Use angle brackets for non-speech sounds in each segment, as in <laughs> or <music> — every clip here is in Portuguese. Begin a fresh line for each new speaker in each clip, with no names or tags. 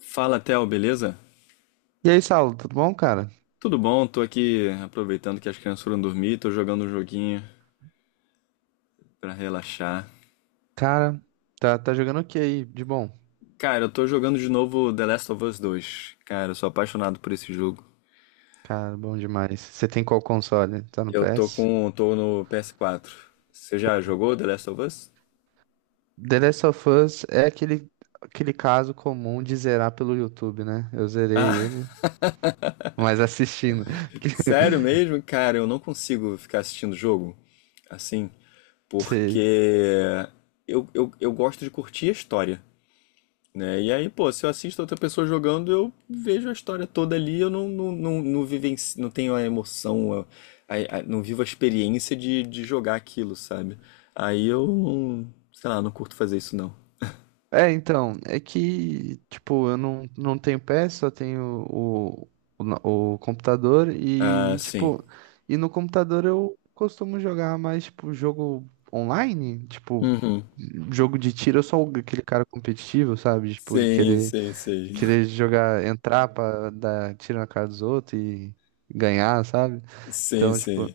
Fala, Theo, beleza?
E aí, Saulo, tudo bom, cara?
Tudo bom? Tô aqui aproveitando que as crianças foram dormir, tô jogando um joguinho pra relaxar.
Cara, tá jogando o que aí de bom?
Cara, eu tô jogando de novo The Last of Us 2. Cara, eu sou apaixonado por esse jogo.
Cara, bom demais. Você tem qual console? Tá no PS?
Tô no PS4. Você já jogou The Last of Us?
The Last of Us é aquele caso comum de zerar pelo YouTube, né? Eu zerei ele,
Ah,
mas assistindo.
<laughs> sério
<laughs>
mesmo? Cara, eu não consigo ficar assistindo jogo assim,
Sei.
porque eu gosto de curtir a história, né? E aí, pô, se eu assisto outra pessoa jogando, eu vejo a história toda ali, eu não, não, não, não, vivenci- não tenho a emoção, não vivo a experiência de jogar aquilo, sabe? Aí eu não, sei lá, não curto fazer isso não.
É, então, é que, tipo, eu não tenho PS, só tenho o computador
Ah,
e,
sim.
tipo, e no computador eu costumo jogar mais, tipo, jogo online, tipo,
Uhum.
jogo de tiro, eu sou aquele cara competitivo, sabe? Tipo, de
Sim,
querer,
sim, sim.
querer jogar, entrar pra dar tiro na cara dos outros e ganhar, sabe?
Sim,
Então, tipo,
sim.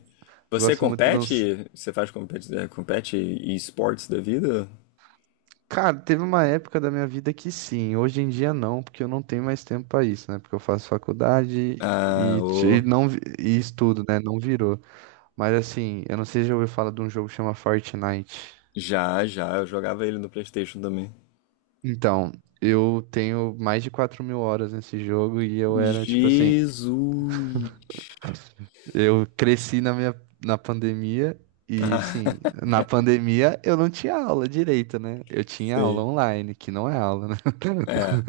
Você
gosto muito de uns.
compete? Você faz compete, é, compete esportes da vida?
Cara, teve uma época da minha vida que sim, hoje em dia não, porque eu não tenho mais tempo pra isso, né? Porque eu faço faculdade
Ah,
e, ti- e
ô.
não vi- e estudo, né? Não virou. Mas assim, eu não sei se já ouviu falar de um jogo que chama Fortnite.
Já, já. Eu jogava ele no PlayStation também.
Então, eu tenho mais de 4 mil horas nesse jogo e eu era tipo assim,
Jesus.
eu cresci na pandemia e assim, na pandemia eu não tinha aula direita, né? Eu
<laughs>
tinha aula
sei.
online, que não é aula, né? <laughs>
É.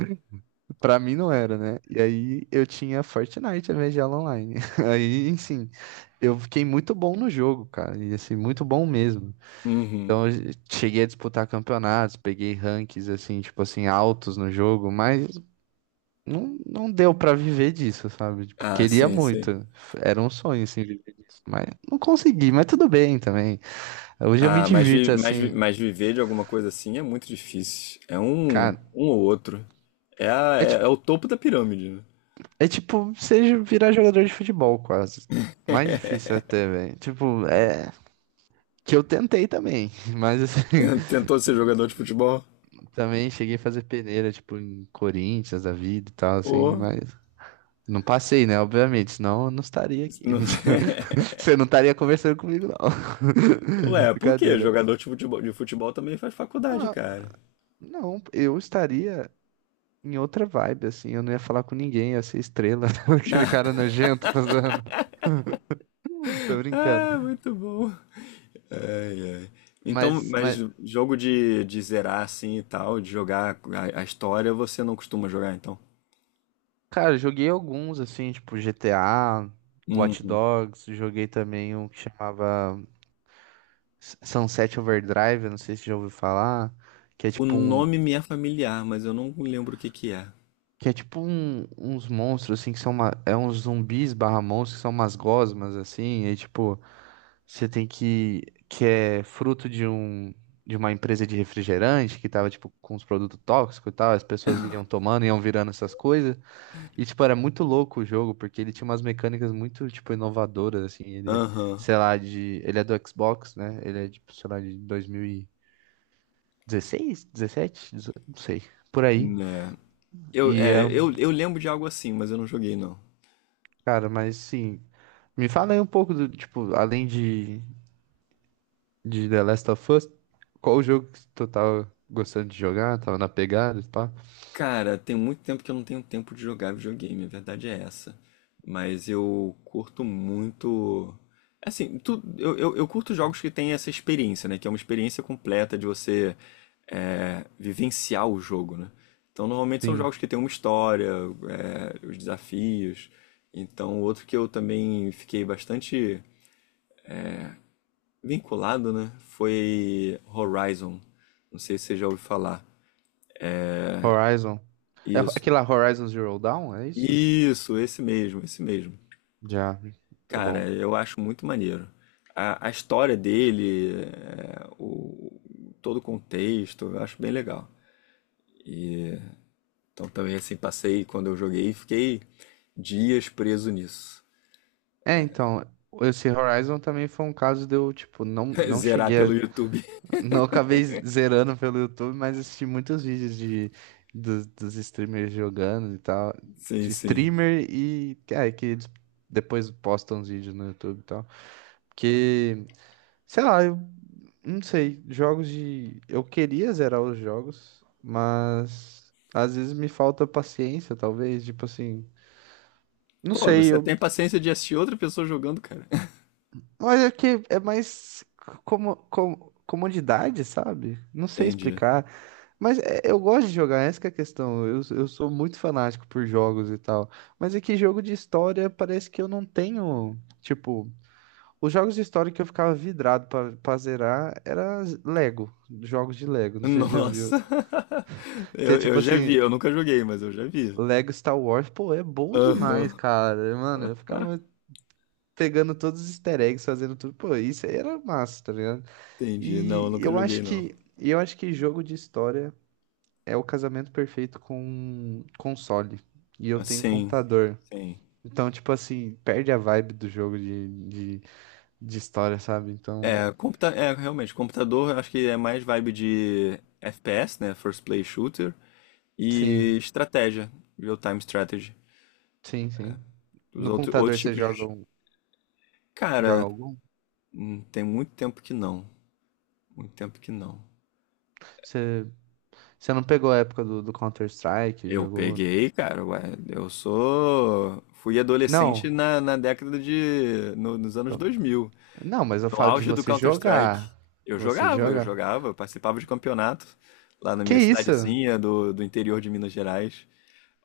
Pra mim não era, né? E aí eu tinha Fortnite, a vez de aula online. <laughs> Aí, enfim, eu fiquei muito bom no jogo, cara. E assim, muito bom mesmo.
Uhum.
Então eu cheguei a disputar campeonatos, peguei rankings, assim, tipo assim, altos no jogo, mas não deu pra viver disso, sabe? Tipo,
Ah,
queria
sim, sim.
muito. Era um sonho, assim, viver disso. Mas não consegui, mas tudo bem também. Hoje eu me
Ah,
divirto, assim,
mas viver de alguma coisa assim é muito difícil. É um,
cara.
um ou outro. É,
É tipo,
é o topo da pirâmide, né?
é tipo você virar jogador de futebol, quase. Mais difícil até, velho. Tipo, é. Que eu tentei também, <laughs> mas assim,
Tentou ser jogador de futebol?
<laughs> também cheguei a fazer peneira, tipo, em Corinthians, da vida e tal, assim,
Ou.
mas não passei, né? Obviamente, senão eu não estaria aqui. <laughs>
não-
Mentira.
<laughs>
Você não estaria conversando comigo, não. <laughs>
Ué, por quê?
Brincadeira.
Jogador de futebol também faz faculdade,
Ah,
cara.
não, eu estaria em outra vibe, assim, eu não ia falar com ninguém, ia ser estrela, <laughs> aquele cara
<laughs>
nojento, tá zoando. <laughs> Tô brincando.
Ah, muito bom. Ai, ai. Então,
Mas,
mas
mas,
jogo de zerar assim e tal, de jogar a história, você não costuma jogar, então?
cara, eu joguei alguns, assim, tipo GTA, Watch
Uhum.
Dogs, joguei também um que chamava Sunset Overdrive, eu não sei se já ouviu falar, que é
O
tipo um,
nome me é familiar, mas eu não lembro o que que é.
que é tipo um- uns monstros assim que são uma, é uns zumbis barra monstros que são umas gosmas assim, e tipo, você tem que é fruto de uma empresa de refrigerante que tava tipo com uns produtos tóxicos e tal, as pessoas iam tomando, iam virando essas coisas. E tipo, era muito louco o jogo porque ele tinha umas mecânicas muito tipo inovadoras assim, ele é,
Aham,
sei lá, de ele é do Xbox, né? Ele é tipo, sei lá, de 2000 16 17 18, não sei, por aí.
né. Eu,
E
é,
era um.
eu, eu lembro de algo assim, mas eu não joguei não.
Cara, mas sim, me fala aí um pouco do, tipo, além de The Last of Us, qual o jogo que tu tava gostando de jogar, tava na pegada, e pá?
Cara, tem muito tempo que eu não tenho tempo de jogar videogame, a verdade é essa. Mas eu curto muito. Eu curto jogos que têm essa experiência, né? Que é uma experiência completa de você vivenciar o jogo, né? Então, normalmente são jogos
Sim,
que têm uma história, os desafios. Então, outro que eu também fiquei bastante vinculado, né? Foi Horizon. Não sei se você já ouviu falar.
Horizon. É ho-
Isso.
aquele lá, Horizon Zero Dawn, é isso?
Isso, esse mesmo, esse mesmo.
Já, é bom.
Cara, eu acho muito maneiro. A história dele, todo o contexto, eu acho bem legal. E então também assim, passei quando eu joguei, fiquei dias preso nisso.
É, então, esse Horizon também foi um caso de eu, tipo, não,
<laughs>
não
Zerar
cheguei a.
pelo YouTube. <laughs>
Não acabei zerando pelo YouTube, mas assisti muitos vídeos dos streamers jogando e tal.
Sim,
De
sim.
streamer e é, que eles depois postam os vídeos no YouTube e tal. Porque, sei lá, eu não sei, jogos de. Eu queria zerar os jogos, mas às vezes me falta paciência, talvez. Tipo assim, não
Pô,
sei,
você
eu.
tem paciência de assistir outra pessoa jogando, cara.
Mas é que é mais comodidade, sabe? Não
<laughs>
sei
Entendi.
explicar. Eu gosto de jogar, essa que é a questão. Eu sou muito fanático por jogos e tal. Mas é que jogo de história parece que eu não tenho. Tipo, os jogos de história que eu ficava vidrado pra zerar era Lego, jogos de Lego, não sei se você já viu.
Nossa! <laughs>
Que é tipo
Eu já
assim,
vi, eu nunca joguei, mas eu já vi.
Lego Star Wars, pô, é bom
Aham.
demais, cara. Mano, eu ficava pegando todos os easter eggs, fazendo tudo. Pô, isso aí era massa, tá ligado?
Entendi. Não,
E
eu nunca
eu
joguei,
acho
não.
que eu acho que jogo de história é o casamento perfeito com console. E eu tenho
Sim,
computador.
sim.
Então, tipo assim, perde a vibe do jogo de história, sabe? Então,
É, realmente, computador eu acho que é mais vibe de FPS, né? First Play Shooter. E
sim,
estratégia, real-time strategy.
sim, sim.
Os
No
outros,
computador
outros
você
tipos
joga,
de.
um- joga
Cara,
algum?
tem muito tempo que não. Muito tempo que não.
Você, você não pegou a época do Counter-Strike,
Eu
jogou?
peguei, cara, ué, eu sou. Fui adolescente
Não,
na década de. Nos anos
eu-
dois mil
não, mas eu
No
falo de
auge do
você
Counter-Strike,
jogar.
eu
Você
jogava, eu
jogar.
jogava, eu participava de campeonato lá na
Que
minha
isso?
cidadezinha do interior de Minas Gerais.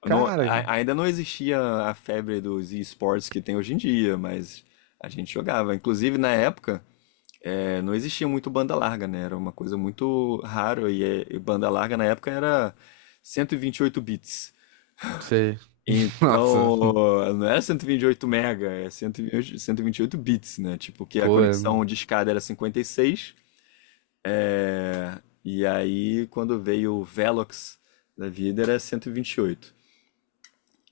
Cara,
Ainda não existia a febre dos esportes que tem hoje em dia, mas a gente jogava. Inclusive, na época, não existia muito banda larga, né? Era uma coisa muito rara e banda larga na época era 128 bits.
você. <laughs> Nossa,
Então, não era 128 mega, é 128 bits, né? Tipo, que a
pô, é.
conexão de escada era 56. É. E aí, quando veio o Velox da vida, era 128.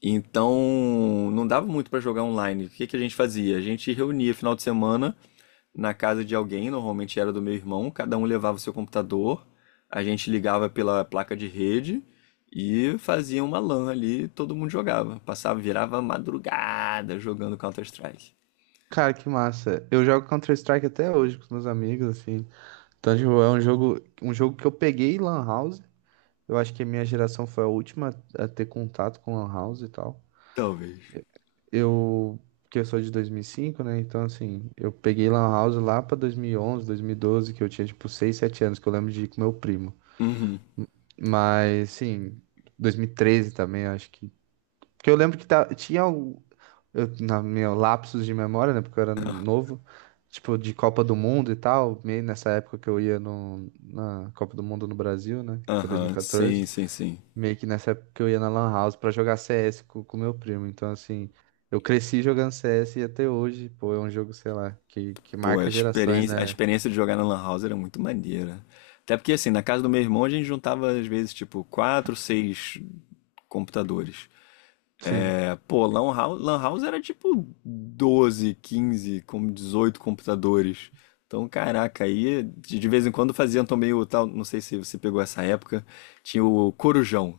Então, não dava muito para jogar online. O que que a gente fazia? A gente reunia final de semana na casa de alguém, normalmente era do meu irmão, cada um levava o seu computador, a gente ligava pela placa de rede e fazia uma LAN ali, todo mundo jogava. Passava, virava madrugada jogando Counter-Strike.
Cara, que massa. Eu jogo Counter-Strike até hoje com os meus amigos, assim. Então, tipo, é um jogo que eu peguei em Lan House. Eu acho que a minha geração foi a última a ter contato com Lan House e tal.
Talvez.
Eu, que eu sou de 2005, né? Então, assim, eu peguei Lan House lá pra 2011, 2012, que eu tinha, tipo, 6, 7 anos, que eu lembro de ir com meu primo.
Uhum.
Mas, sim, 2013 também, acho que. Porque eu lembro que ta- tinha al- eu, na meu lapsos de memória, né? Porque eu era novo, tipo, de Copa do Mundo e tal, meio nessa época que eu ia no, na Copa do Mundo no Brasil, né? Que foi
Aham, sim,
2014.
sim, sim.
Meio que nessa época que eu ia na Lan House pra jogar CS com meu primo. Então, assim, eu cresci jogando CS e até hoje, pô, é um jogo, sei lá, que
Pô,
marca gerações,
a
né?
experiência de jogar na Lan House era muito maneira. Até porque, assim, na casa do meu irmão a gente juntava, às vezes, tipo, 4, 6 computadores.
Sim,
É, pô, Lan House, Lan House era tipo 12, 15, 18 computadores. Então, caraca, aí de vez em quando faziam também o tal, não sei se você pegou essa época, tinha o Corujão,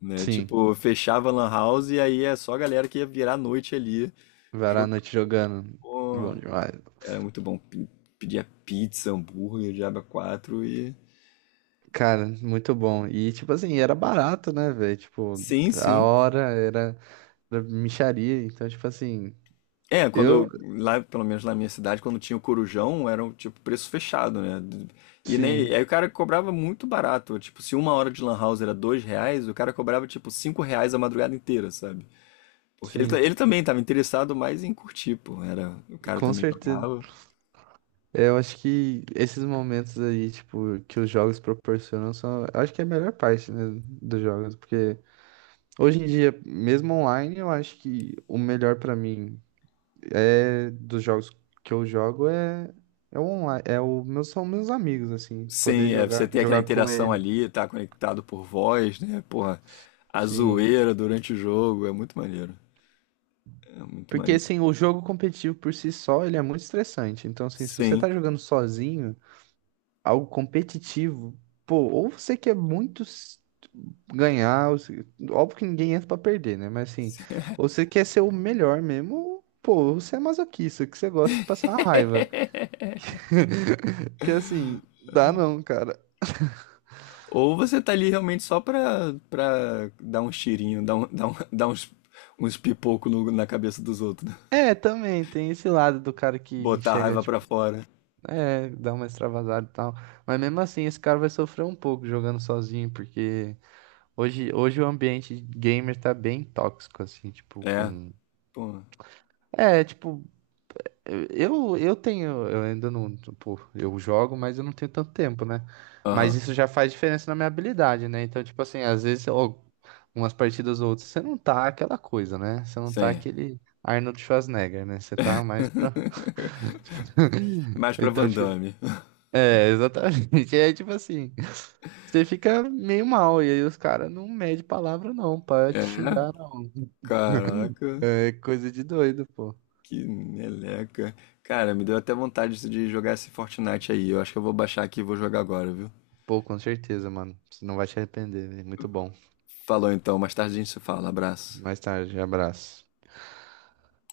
né?
sim.
Tipo, fechava a Lan House e aí é só a galera que ia virar a noite ali.
Varar a
Jogando.
noite jogando. Bom demais.
Era muito bom. Pedia pizza, hambúrguer, diaba 4 e.
Cara, muito bom. E, tipo assim, era barato, né, velho? Tipo,
Sim,
a
sim.
hora era. Era mixaria, então, tipo assim,
É,
eu,
quando. Lá, pelo menos lá na minha cidade, quando tinha o Corujão, era um tipo preço fechado, né? E nem,
sim,
aí o cara cobrava muito barato. Tipo, se uma hora de lan house era R$ 2, o cara cobrava tipo R$ 5 a madrugada inteira, sabe? Porque
sim,
ele também estava interessado mais em curtir, pô. Era, o cara
com
também
certeza.
jogava.
É, eu acho que esses momentos aí, tipo, que os jogos proporcionam são, eu acho que é a melhor parte, né, dos jogos, porque hoje em dia, mesmo online, eu acho que o melhor pra mim é dos jogos que eu jogo é o online, é o meus são meus amigos assim, poder
Sim, é, você
jogar,
tem aquela
jogar com
interação
ele.
ali, tá conectado por voz, né? Porra, a
Sim.
zoeira durante o jogo, é muito maneiro. É muito
Porque
mais.
assim, o jogo competitivo por si só, ele é muito estressante. Então, assim, se você
Sim.
tá jogando sozinho, algo competitivo, pô, ou você quer muito ganhar, ou se- óbvio que ninguém entra pra perder, né? Mas assim, ou você quer ser o melhor mesmo, ou, pô, você é masoquista, que você gosta de passar raiva.
<laughs>
<laughs> Que assim, dá não, cara.
Ou você tá ali realmente só pra dar um cheirinho, <laughs> uns pipoco na cabeça dos outros, né?
É, também tem esse lado do cara que
Botar a
chega,
raiva pra
tipo,
fora.
é, dá uma extravasada e tal. Mas mesmo assim, esse cara vai sofrer um pouco jogando sozinho, porque hoje o ambiente gamer tá bem tóxico, assim, tipo,
É,
com.
pô.
É, tipo, Eu tenho, eu ainda não, tipo, eu jogo, mas eu não tenho tanto tempo, né? Mas
Aham,
isso já faz diferença na minha habilidade, né? Então, tipo assim, às vezes, ó, umas partidas ou outras, você não tá aquela coisa, né? Você não tá
sim.
aquele Arnold Schwarzenegger, né? Você tá mais pra.
<laughs>
<laughs>
Mais pra
Então,
Van
tipo,
Damme. <laughs>
é, exatamente. <laughs> É tipo assim, você fica meio mal, e aí os caras não medem palavra, não, pra
É,
te xingar, não. <laughs>
caraca,
É coisa de doido, pô.
que meleca. Cara, me deu até vontade de jogar esse Fortnite aí. Eu acho que eu vou baixar aqui e vou jogar agora, viu?
Pô, com certeza, mano. Você não vai se arrepender, velho. Muito bom.
Falou então, mais tarde a gente se fala. Abraço.
Mais tarde, abraço.